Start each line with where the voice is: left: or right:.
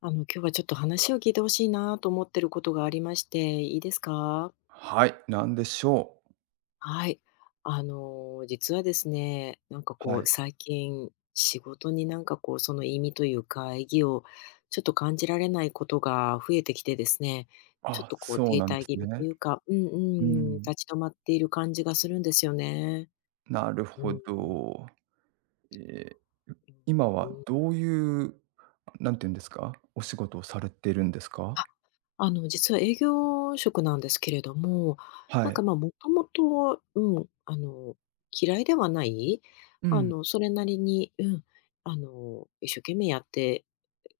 left: 今日はちょっと話を聞いてほしいなと思ってることがありまして、いいですか？
right: はい、なんでしょう。
left: はい。実はですね、
right: はい。
left: 最近、仕事にその意味というか、意義をちょっと感じられないことが増えてきてですね、ちょっ
right: あ、
left: とこう
right: そう
left: 停
right: なんで
left: 滞
right: す
left: 気味と
right: ね。
left: いうか、う
right: う
left: ん、
right: ん、
left: 立ち止まっている感じがするんですよね。
right: なる
left: う
right: ほ
left: ん、
right: ど。ええ、今
left: うん、
right: は
left: うん。
right: どういう、なんていうんですか、お仕事をされてるんですか？
left: あ、実は営業職なんですけれども、
right: は
left: なんか、
right: い。
left: まあ、もともと、嫌いではない、
right: うん。
left: それなりに、一生懸命やって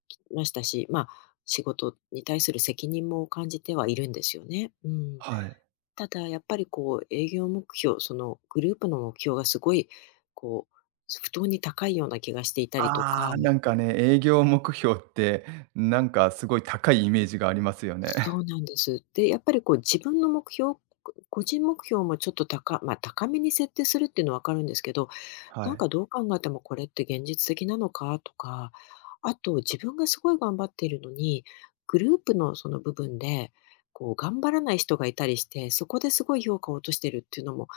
left: きましたし、まあ、仕事に対する責任も感じてはいるんですよね。うん。
right: はい。
left: ただ、やっぱり、こう、営業目標、その、グループの目標がすごい、こう、不当に高いような気がしていたりと
right: あ
left: か
right: あ、なんかね、営業目標って、なんかすごい高いイメージがありますよね。
left: そう なんです。で、やっぱりこう自分の目標、個人目標もちょっと高まあ、高めに設定するっていうのはわかるんですけど、
right: は
left: なん
right: い。
left: かどう考えてもこれって現実的なのかとか、あと自分がすごい頑張っているのに、グループのその部分で、こう頑張らない人がいたりして、そこですごい評価を落としてるっていうのも、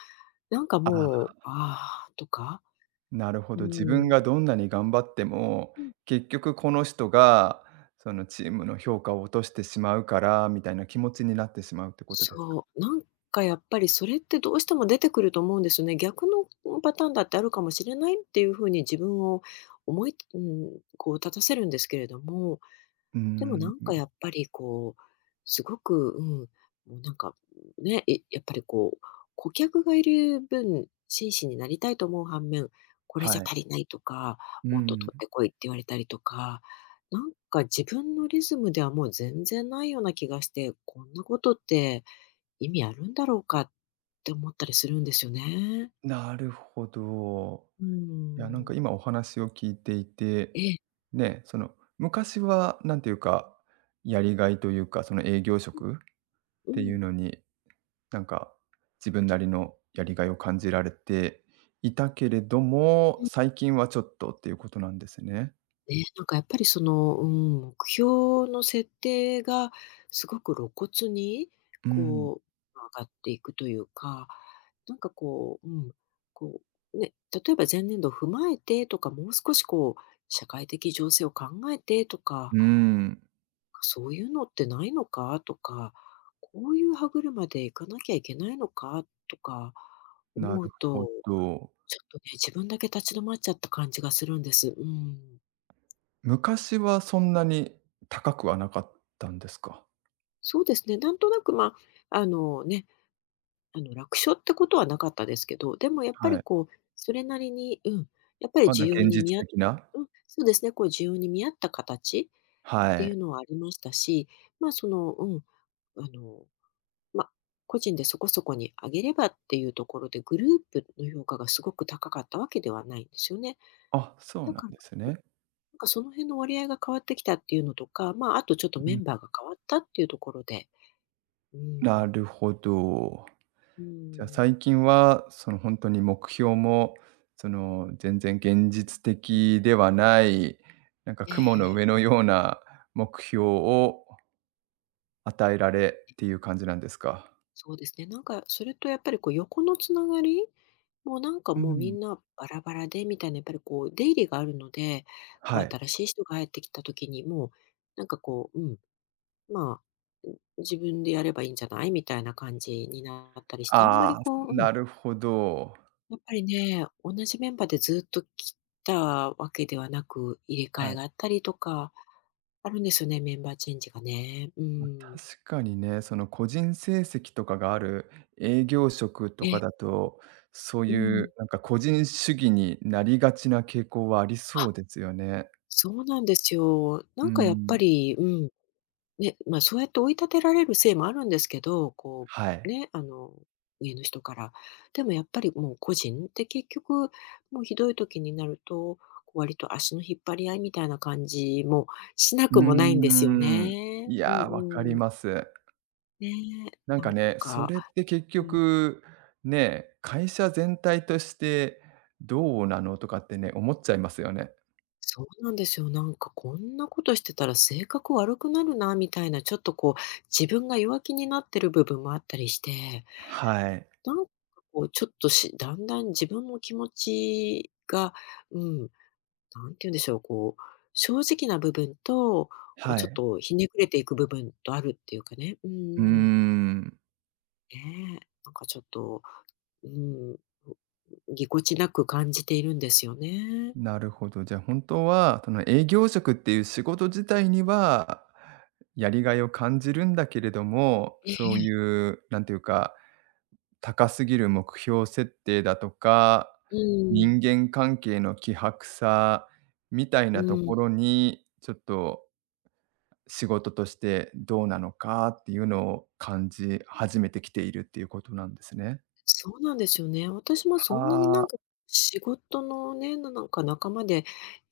left: なんか
right: ああ。
left: もう、ああ、とか、
right: なるほ
left: うー
right: ど、自分
left: ん。
right: がどんなに頑張っても、結局この人が、そのチームの評価を落としてしまうから、みたいな気持ちになってしまうってことですか？
left: そう、なんかやっぱりそれってどうしても出てくると思うんですよね。逆のパターンだってあるかもしれないっていうふうに自分を思い、うん、こう立たせるんですけれども、
right: うー
left: でもな
right: ん、
left: んかやっぱりこう、すごく、もうなんかね、やっぱりこう、顧客がいる分、真摯になりたいと思う反面、これ
right: は
left: じゃ
right: い。
left: 足りないとか、
right: う
left: もっと
right: ん、
left: 取ってこいって言われたりとか、なんか自分のリズムではもう全然ないような気がして、こんなことって意味あるんだろうかって思ったりするんですよね。
right: なるほど。
left: うー
right: いや、なんか
left: ん。
right: 今お話を聞いていて、
left: ええ、
right: ね、その昔はなんていうか、やりがいというか、その営業職っ
left: う
right: ていう
left: ん。
right: のになんか、自分なりのやりがいを感じられていたけれども、
left: うん。
right: 最近はちょっとっていうことなんですね。
left: ね、なんかやっぱりその、目標の設定がすごく露骨に、
right: うん。
left: こう、上がっていくというか、なんかこう、うん、こね、例えば前年度を踏まえてとか、もう少しこう、社会的情勢を考えてと
right: う
left: か
right: ん、
left: そういうのってないのかとか、こういう歯車で行かなきゃいけないのかとか
right: な
left: 思
right: る
left: う
right: ほ
left: と、
right: ど。
left: ちょっとね、自分だけ立ち止まっちゃった感じがするんです。うん。
right: 昔はそんなに高くはなかったんですか？
left: そうですね。なんとなく、あ、あのね、楽勝ってことはなかったですけど、でもやっぱ
right: は
left: り
right: い。
left: こう、それなりに、やっぱり
right: まだ
left: 需要
right: 現
left: に
right: 実
left: 見合っ
right: 的な。
left: うん、そうですね、こう需要に見合った形
right: は
left: ってい
right: い。
left: うのはありましたし、まあその、うん、あの、まあ、個人でそこそこに上げればっていうところで、グループの評価がすごく高かったわけではないんですよね。
right: あ、そう
left: だ
right: なん
left: から、
right: ですね。
left: なんかその辺の割合が変わってきたっていうのとか、まあ、あとちょっと
right: う
left: メ
right: ん。
left: ンバーが変わったっていうところで、うん、
right: なるほど。
left: う
right: じゃあ、
left: ん、
right: 最近は、その、本当に目標も、その、全然現実的ではない、なんか
left: え
right: 雲の
left: え、
right: 上のような目標を与えられっていう感じなんですか？
left: そうですね。なんかそれとやっぱりこう横のつながりもうなんか
right: う
left: もうみ
right: ん。
left: んなバラバラでみたいなやっぱりこう出入りがあるので、こ
right: は
left: う
right: い。
left: 新しい人が入ってきた時にもう、なんかこう、うん、ま自分でやればいいんじゃない、みたいな感じになったりして、あんまり
right: ああ、
left: こう、うん、
right: なるほど。
left: やっぱりね、同じメンバーでずっと来たわけではなく、入れ替
right: は
left: え
right: い。
left: があったりとか、あるんですよね、メンバーチェンジがね。う
right: ま、
left: ん。
right: 確かにね、その、個人成績とかがある営業職と
left: ええ、
right: かだと、そう
left: う
right: いう
left: ん。
right: なんか個人主義になりがちな傾向はあり
left: あ、
right: そうですよね。
left: そうなんですよ。な
right: う
left: んかやっぱ
right: ん。
left: り、うんね、まあ、そうやって追い立てられるせいもあるんですけど、
right: は
left: う、
right: い。
left: ね、あの、上の人から。でもやっぱりもう個人って結局、もうひどい時になると、こう割と足の引っ張り合いみたいな感じもしな
right: う
left: くもないんで
right: ー
left: すよ
right: ん。
left: ね。
right: い
left: うん
right: や、わかり
left: うん。
right: ます。
left: ねえ、
right: なん
left: な
right: か
left: ん
right: ね、それっ
left: か、
right: て結
left: うん、
right: 局、ね、会社全体としてどうなのとかってね、思っちゃいますよね。
left: そうなんですよ。なんかこんなことしてたら性格悪くなるなみたいな、ちょっとこう、自分が弱気になってる部分もあったりして。
right: はい。
left: なんかこうちょっとしだんだん自分の気持ちが、うん、なんて言うんでしょう、こう、正直な部分と、こう
right: は
left: ちょっ
right: い。
left: とひねくれていく部分とあるっていうかね、う
right: うー
left: ん
right: ん。
left: ねえ、なんかちょっと、うん、ぎこちなく感じているんですよね。
right: なるほど。じゃあ本当は、その営業職っていう仕事自体には、やりがいを感じるんだけれども、
left: え
right: そ
left: え、
right: ういう、なんていうか高すぎる目標設定だとか、
left: うん、
right: 人間関係の希薄さみたい
left: う
right: なと
left: ん。
right: ころに、ちょっと仕事としてどうなのかっていうのを感じ始めてきているっていうことなんですね。
left: そうなんですよね。私もそんなにな
right: は
left: んか、
right: あ、
left: 仕事のね、なんか仲間で、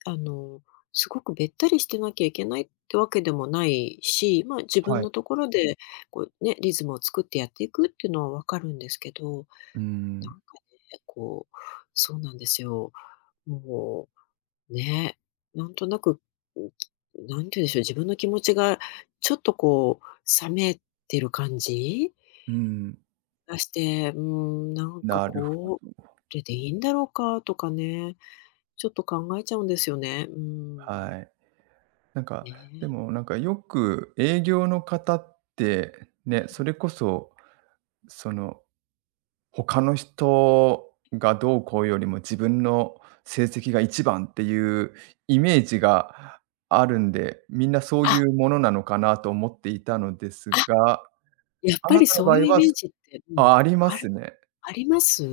left: あの、すごくべったりしてなきゃいけないってわけでもないし、まあ、自
right: は
left: 分
right: い。
left: のところで、こうね、リズムを作ってやっていくっていうのはわかるんですけど、
right: う
left: な
right: ん、
left: んかね、こう、そうなんですよ。もう、ね、なんとなく、うん、なんて言うんでしょう、自分の気持ちがちょっとこう冷めてる感じ？
right: うん。
left: 出して、
right: なるほ
left: こ
right: ど。
left: れでいいんだろうかとかね、ちょっと考えちゃうんですよね。うーん、
right: はい。なんか、
left: ね。
right: でもなんかよく営業の方って、ね、それこそ、その他の人がどうこうよりも自分の成績が一番っていうイメージがあるんで、みんなそういうものなのかなと思っていたのです
left: あ、
right: が、
left: やっ
right: あ
left: ぱ
right: な
left: り
right: たの
left: そう
right: 場
left: い
right: 合
left: うイ
right: は
left: メージって、うん、
right: あ、ありま
left: あ
right: す
left: る
right: ね。
left: あります？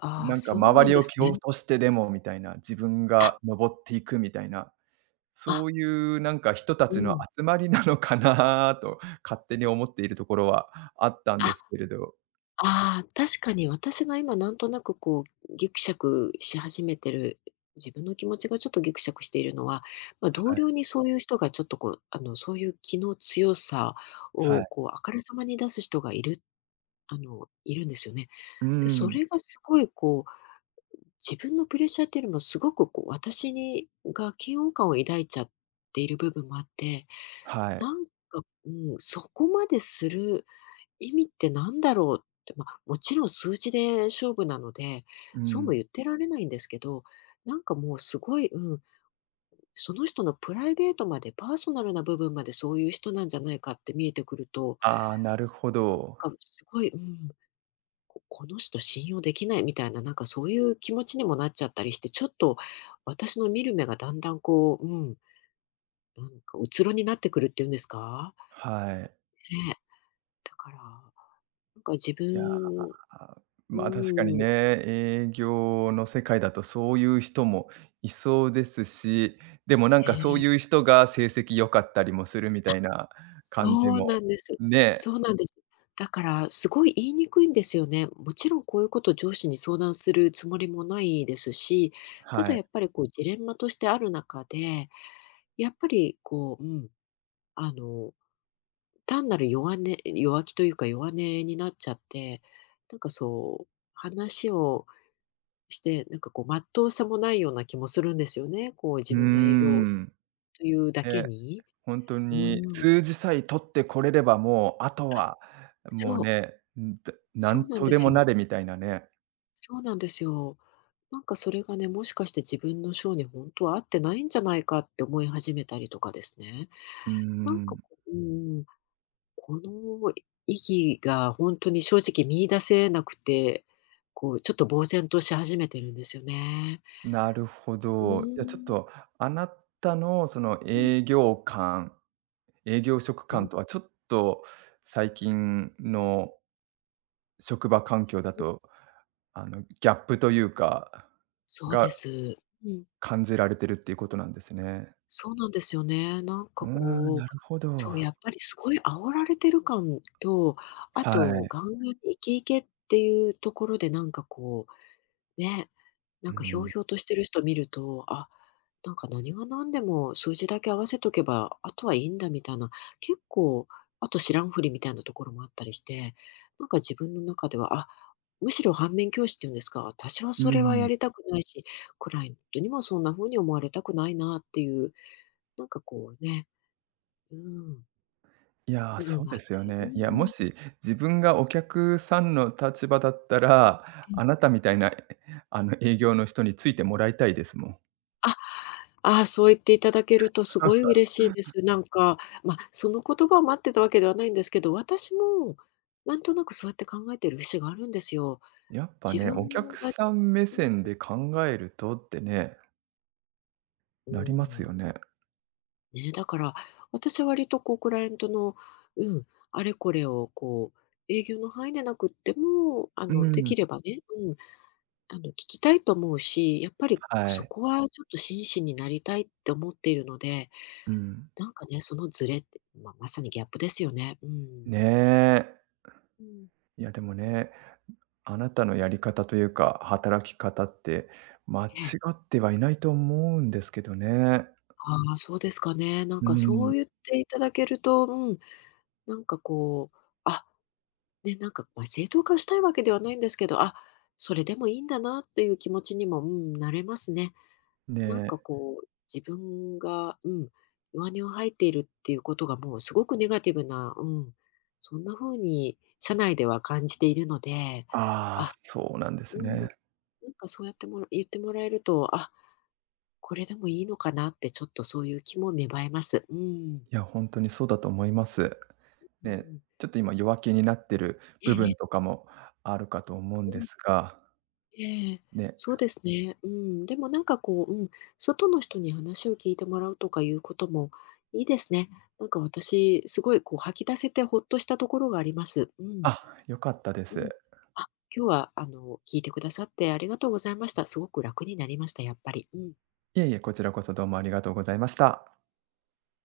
left: ああ、
right: なんか
left: そう
right: 周
left: なん
right: り
left: で
right: を
left: す
right: 蹴
left: ね。
right: 落としてでもみたいな、自分
left: あ、
right: が上っていくみたいな、
left: あ、
right: そういうなんか人た
left: う
right: ちの
left: ん。
right: 集まりなのかなと勝手に思っているところはあったんで
left: あ
right: すけれど。
left: ああ、確かに私が今なんとなくこうギクシャクし始めてる、自分の気持ちがちょっとギクシャクしているのは、まあ、
right: は
left: 同
right: い、
left: 僚にそういう人がちょっとこう、あの、そういう気の強さ
right: は
left: を
right: い。
left: こう、あからさまに出す人がいるいるんですよね。
right: うー
left: で、そ
right: ん、
left: れがすごいこう、自分のプレッシャーっていうよりもすごくこう、私が嫌悪感を抱いちゃっている部分もあって、
right: はい。
left: なんか、うそこまでする意味ってなんだろうって、まあ、もちろん数字で勝負なので、
right: う
left: そうも
right: ん。
left: 言ってられないんですけど、なんかもうすごい、うん、その人のプライベートまで、パーソナルな部分までそういう人なんじゃないかって見えてくると、
right: ああ、なるほ
left: なん
right: ど。
left: かすごい、うん、ここの人信用できないみたいな、なんかそういう気持ちにもなっちゃったりして、ちょっと私の見る目がだんだんこう、なんかうつろになってくるっていうんですか？
right: はい。
left: ねだから、なんか自
right: いや、
left: 分うー
right: まあ、確かにね、
left: ん、
right: 営業の世界だとそういう人もいそうですし、でもなんかそう
left: ね
right: いう人が成績良かったりもするみたいな感じ
left: そうな
right: も、
left: んです。
right: ね、
left: そうなんです。だからすごい言いにくいんですよね。もちろんこういうことを上司に相談するつもりもないですし、た
right: は
left: だ
right: い。
left: やっぱりこうジレンマとしてある中で、やっぱりこう、うん、あの、単なる弱気というか弱音になっちゃって、なんかそう、話をして、まっとうさもないような気もするんですよね。こう
right: う
left: 自
right: ー
left: 分が営業
right: ん。
left: というだけ
right: ね、
left: に。
right: ほんと
left: う
right: に
left: ん、
right: 数字さえ取ってこれればもう、あとはもう
left: そう、
right: ね、ん、だな
left: そう
right: ん
left: なん
right: と
left: で
right: で
left: す
right: も
left: よ。
right: なれみたいなね。
left: そうなんですよ。なんかそれがね、もしかして自分の性に本当は合ってないんじゃないかって思い始めたりとかですね。
right: うー
left: なんか、こ
right: ん。
left: ううん、この意義が本当に正直見出せなくて、こうちょっと呆然とし始めてるんですよね。
right: なるほど。じゃあちょっと、あなたのその
left: うん。
right: 営業感、営業職
left: う
right: 感
left: ん、
right: とはちょっと最近の職場環境だ
left: うん。
right: と、あの、ギャップというか、
left: そう
right: が
left: です。うん。
right: 感じられてるっていうことなんですね。
left: そうなんですよね。
right: うーん、なるほど。
left: やっぱりすごい煽られてる感と、あ
right: は
left: と
right: い。
left: ガンガンにイケイケっていうところでう、ね、な
right: う
left: んかひょう
right: ん。
left: ひょうとしてる人見ると、あ、なんか何が何でも数字だけ合わせとけば、あとはいいんだみたいな、結構、あと知らんふりみたいなところもあったりして、なんか自分の中では、あ、むしろ反面教師っていうんですか、私は
right: う
left: それはや
right: ん。
left: りたくないし、クライアントにもそんな風に思われたくないなっていうなんかこうね、うん、
right: いやー、
left: 部
right: そ
left: 分
right: う
left: があ
right: で
left: っ
right: すよ
left: て、うんう
right: ね。いや、も
left: ん、
right: し自分がお客さんの立場だったら、
left: え
right: あな
left: え。
right: たみたいな、あの、営業の人についてもらいたいですもん。
left: あ、ああ、そう言っていただけるとすごい嬉しいです。なんか、ま、その言葉を待ってたわけではないんですけど、私もなんとなくそうやって考えてる節があるんですよ。
right: やっぱ
left: 自
right: ね、
left: 分
right: お客
left: が
right: さん目
left: うん、
right: 線で考えるとってね、
left: う
right: なり
left: ん、
right: ますよね。
left: ね、だから、私は割とこうクライアントの、うん、あれこれをこう営業の範囲でなくっても、あ
right: う
left: の、で
right: ん。
left: きればね、うんあの、聞きたいと思うし、やっぱり
right: は
left: そ
right: い。
left: こはちょっと真摯になりたいって思っているので、
right: うん。
left: なんかね、そのズレって、まあ、まさにギャップですよね。う
right: ね
left: ん。
right: え。
left: うん。
right: いやでもね、あなたのやり方というか、働き方って間違
left: ええ。
right: ってはいないと思うんですけどね。
left: ああ、そうですかね。なん
right: うー
left: かそ
right: ん。
left: う言っていただけると、なんかこう、あ、ね、なんか、まあ、正当化したいわけではないんですけど、あ、それでもいいんだなっていう気持ちにも、うん、なれますね。
right: ね
left: なんか
right: え。
left: こう、自分が、弱音を吐いているっていうことがもうすごくネガティブな、そんな風に社内では感じているので、
right: ああ、
left: あ、
right: そうなんで
left: う
right: す
left: ん、
right: ね。
left: なんかそうやって言ってもらえると、あ、これでもいいのかなってちょっとそういう気も芽生えます。うん。
right: いや、ほんとにそうだと思います。
left: う
right: ね、
left: ん。
right: ちょっと今弱気になってる
left: ええ
right: 部
left: え
right: 分と
left: え。
right: かもあるかと思うん
left: う
right: で
left: ん。
right: すが、
left: ええ、
right: ね。
left: そうですね。うん、でもなんかこう、うん、外の人に話を聞いてもらうとかいうこともいいですね。なんか私、すごいこう吐き出せてほっとしたところがあります。うん、
right: あ、良かったで
left: う
right: す。
left: ん。あ、今日はあの、聞いてくださってありがとうございました。すごく楽になりました、やっぱり。うん。
right: いえいえ、こちらこそどうもありがとうございました。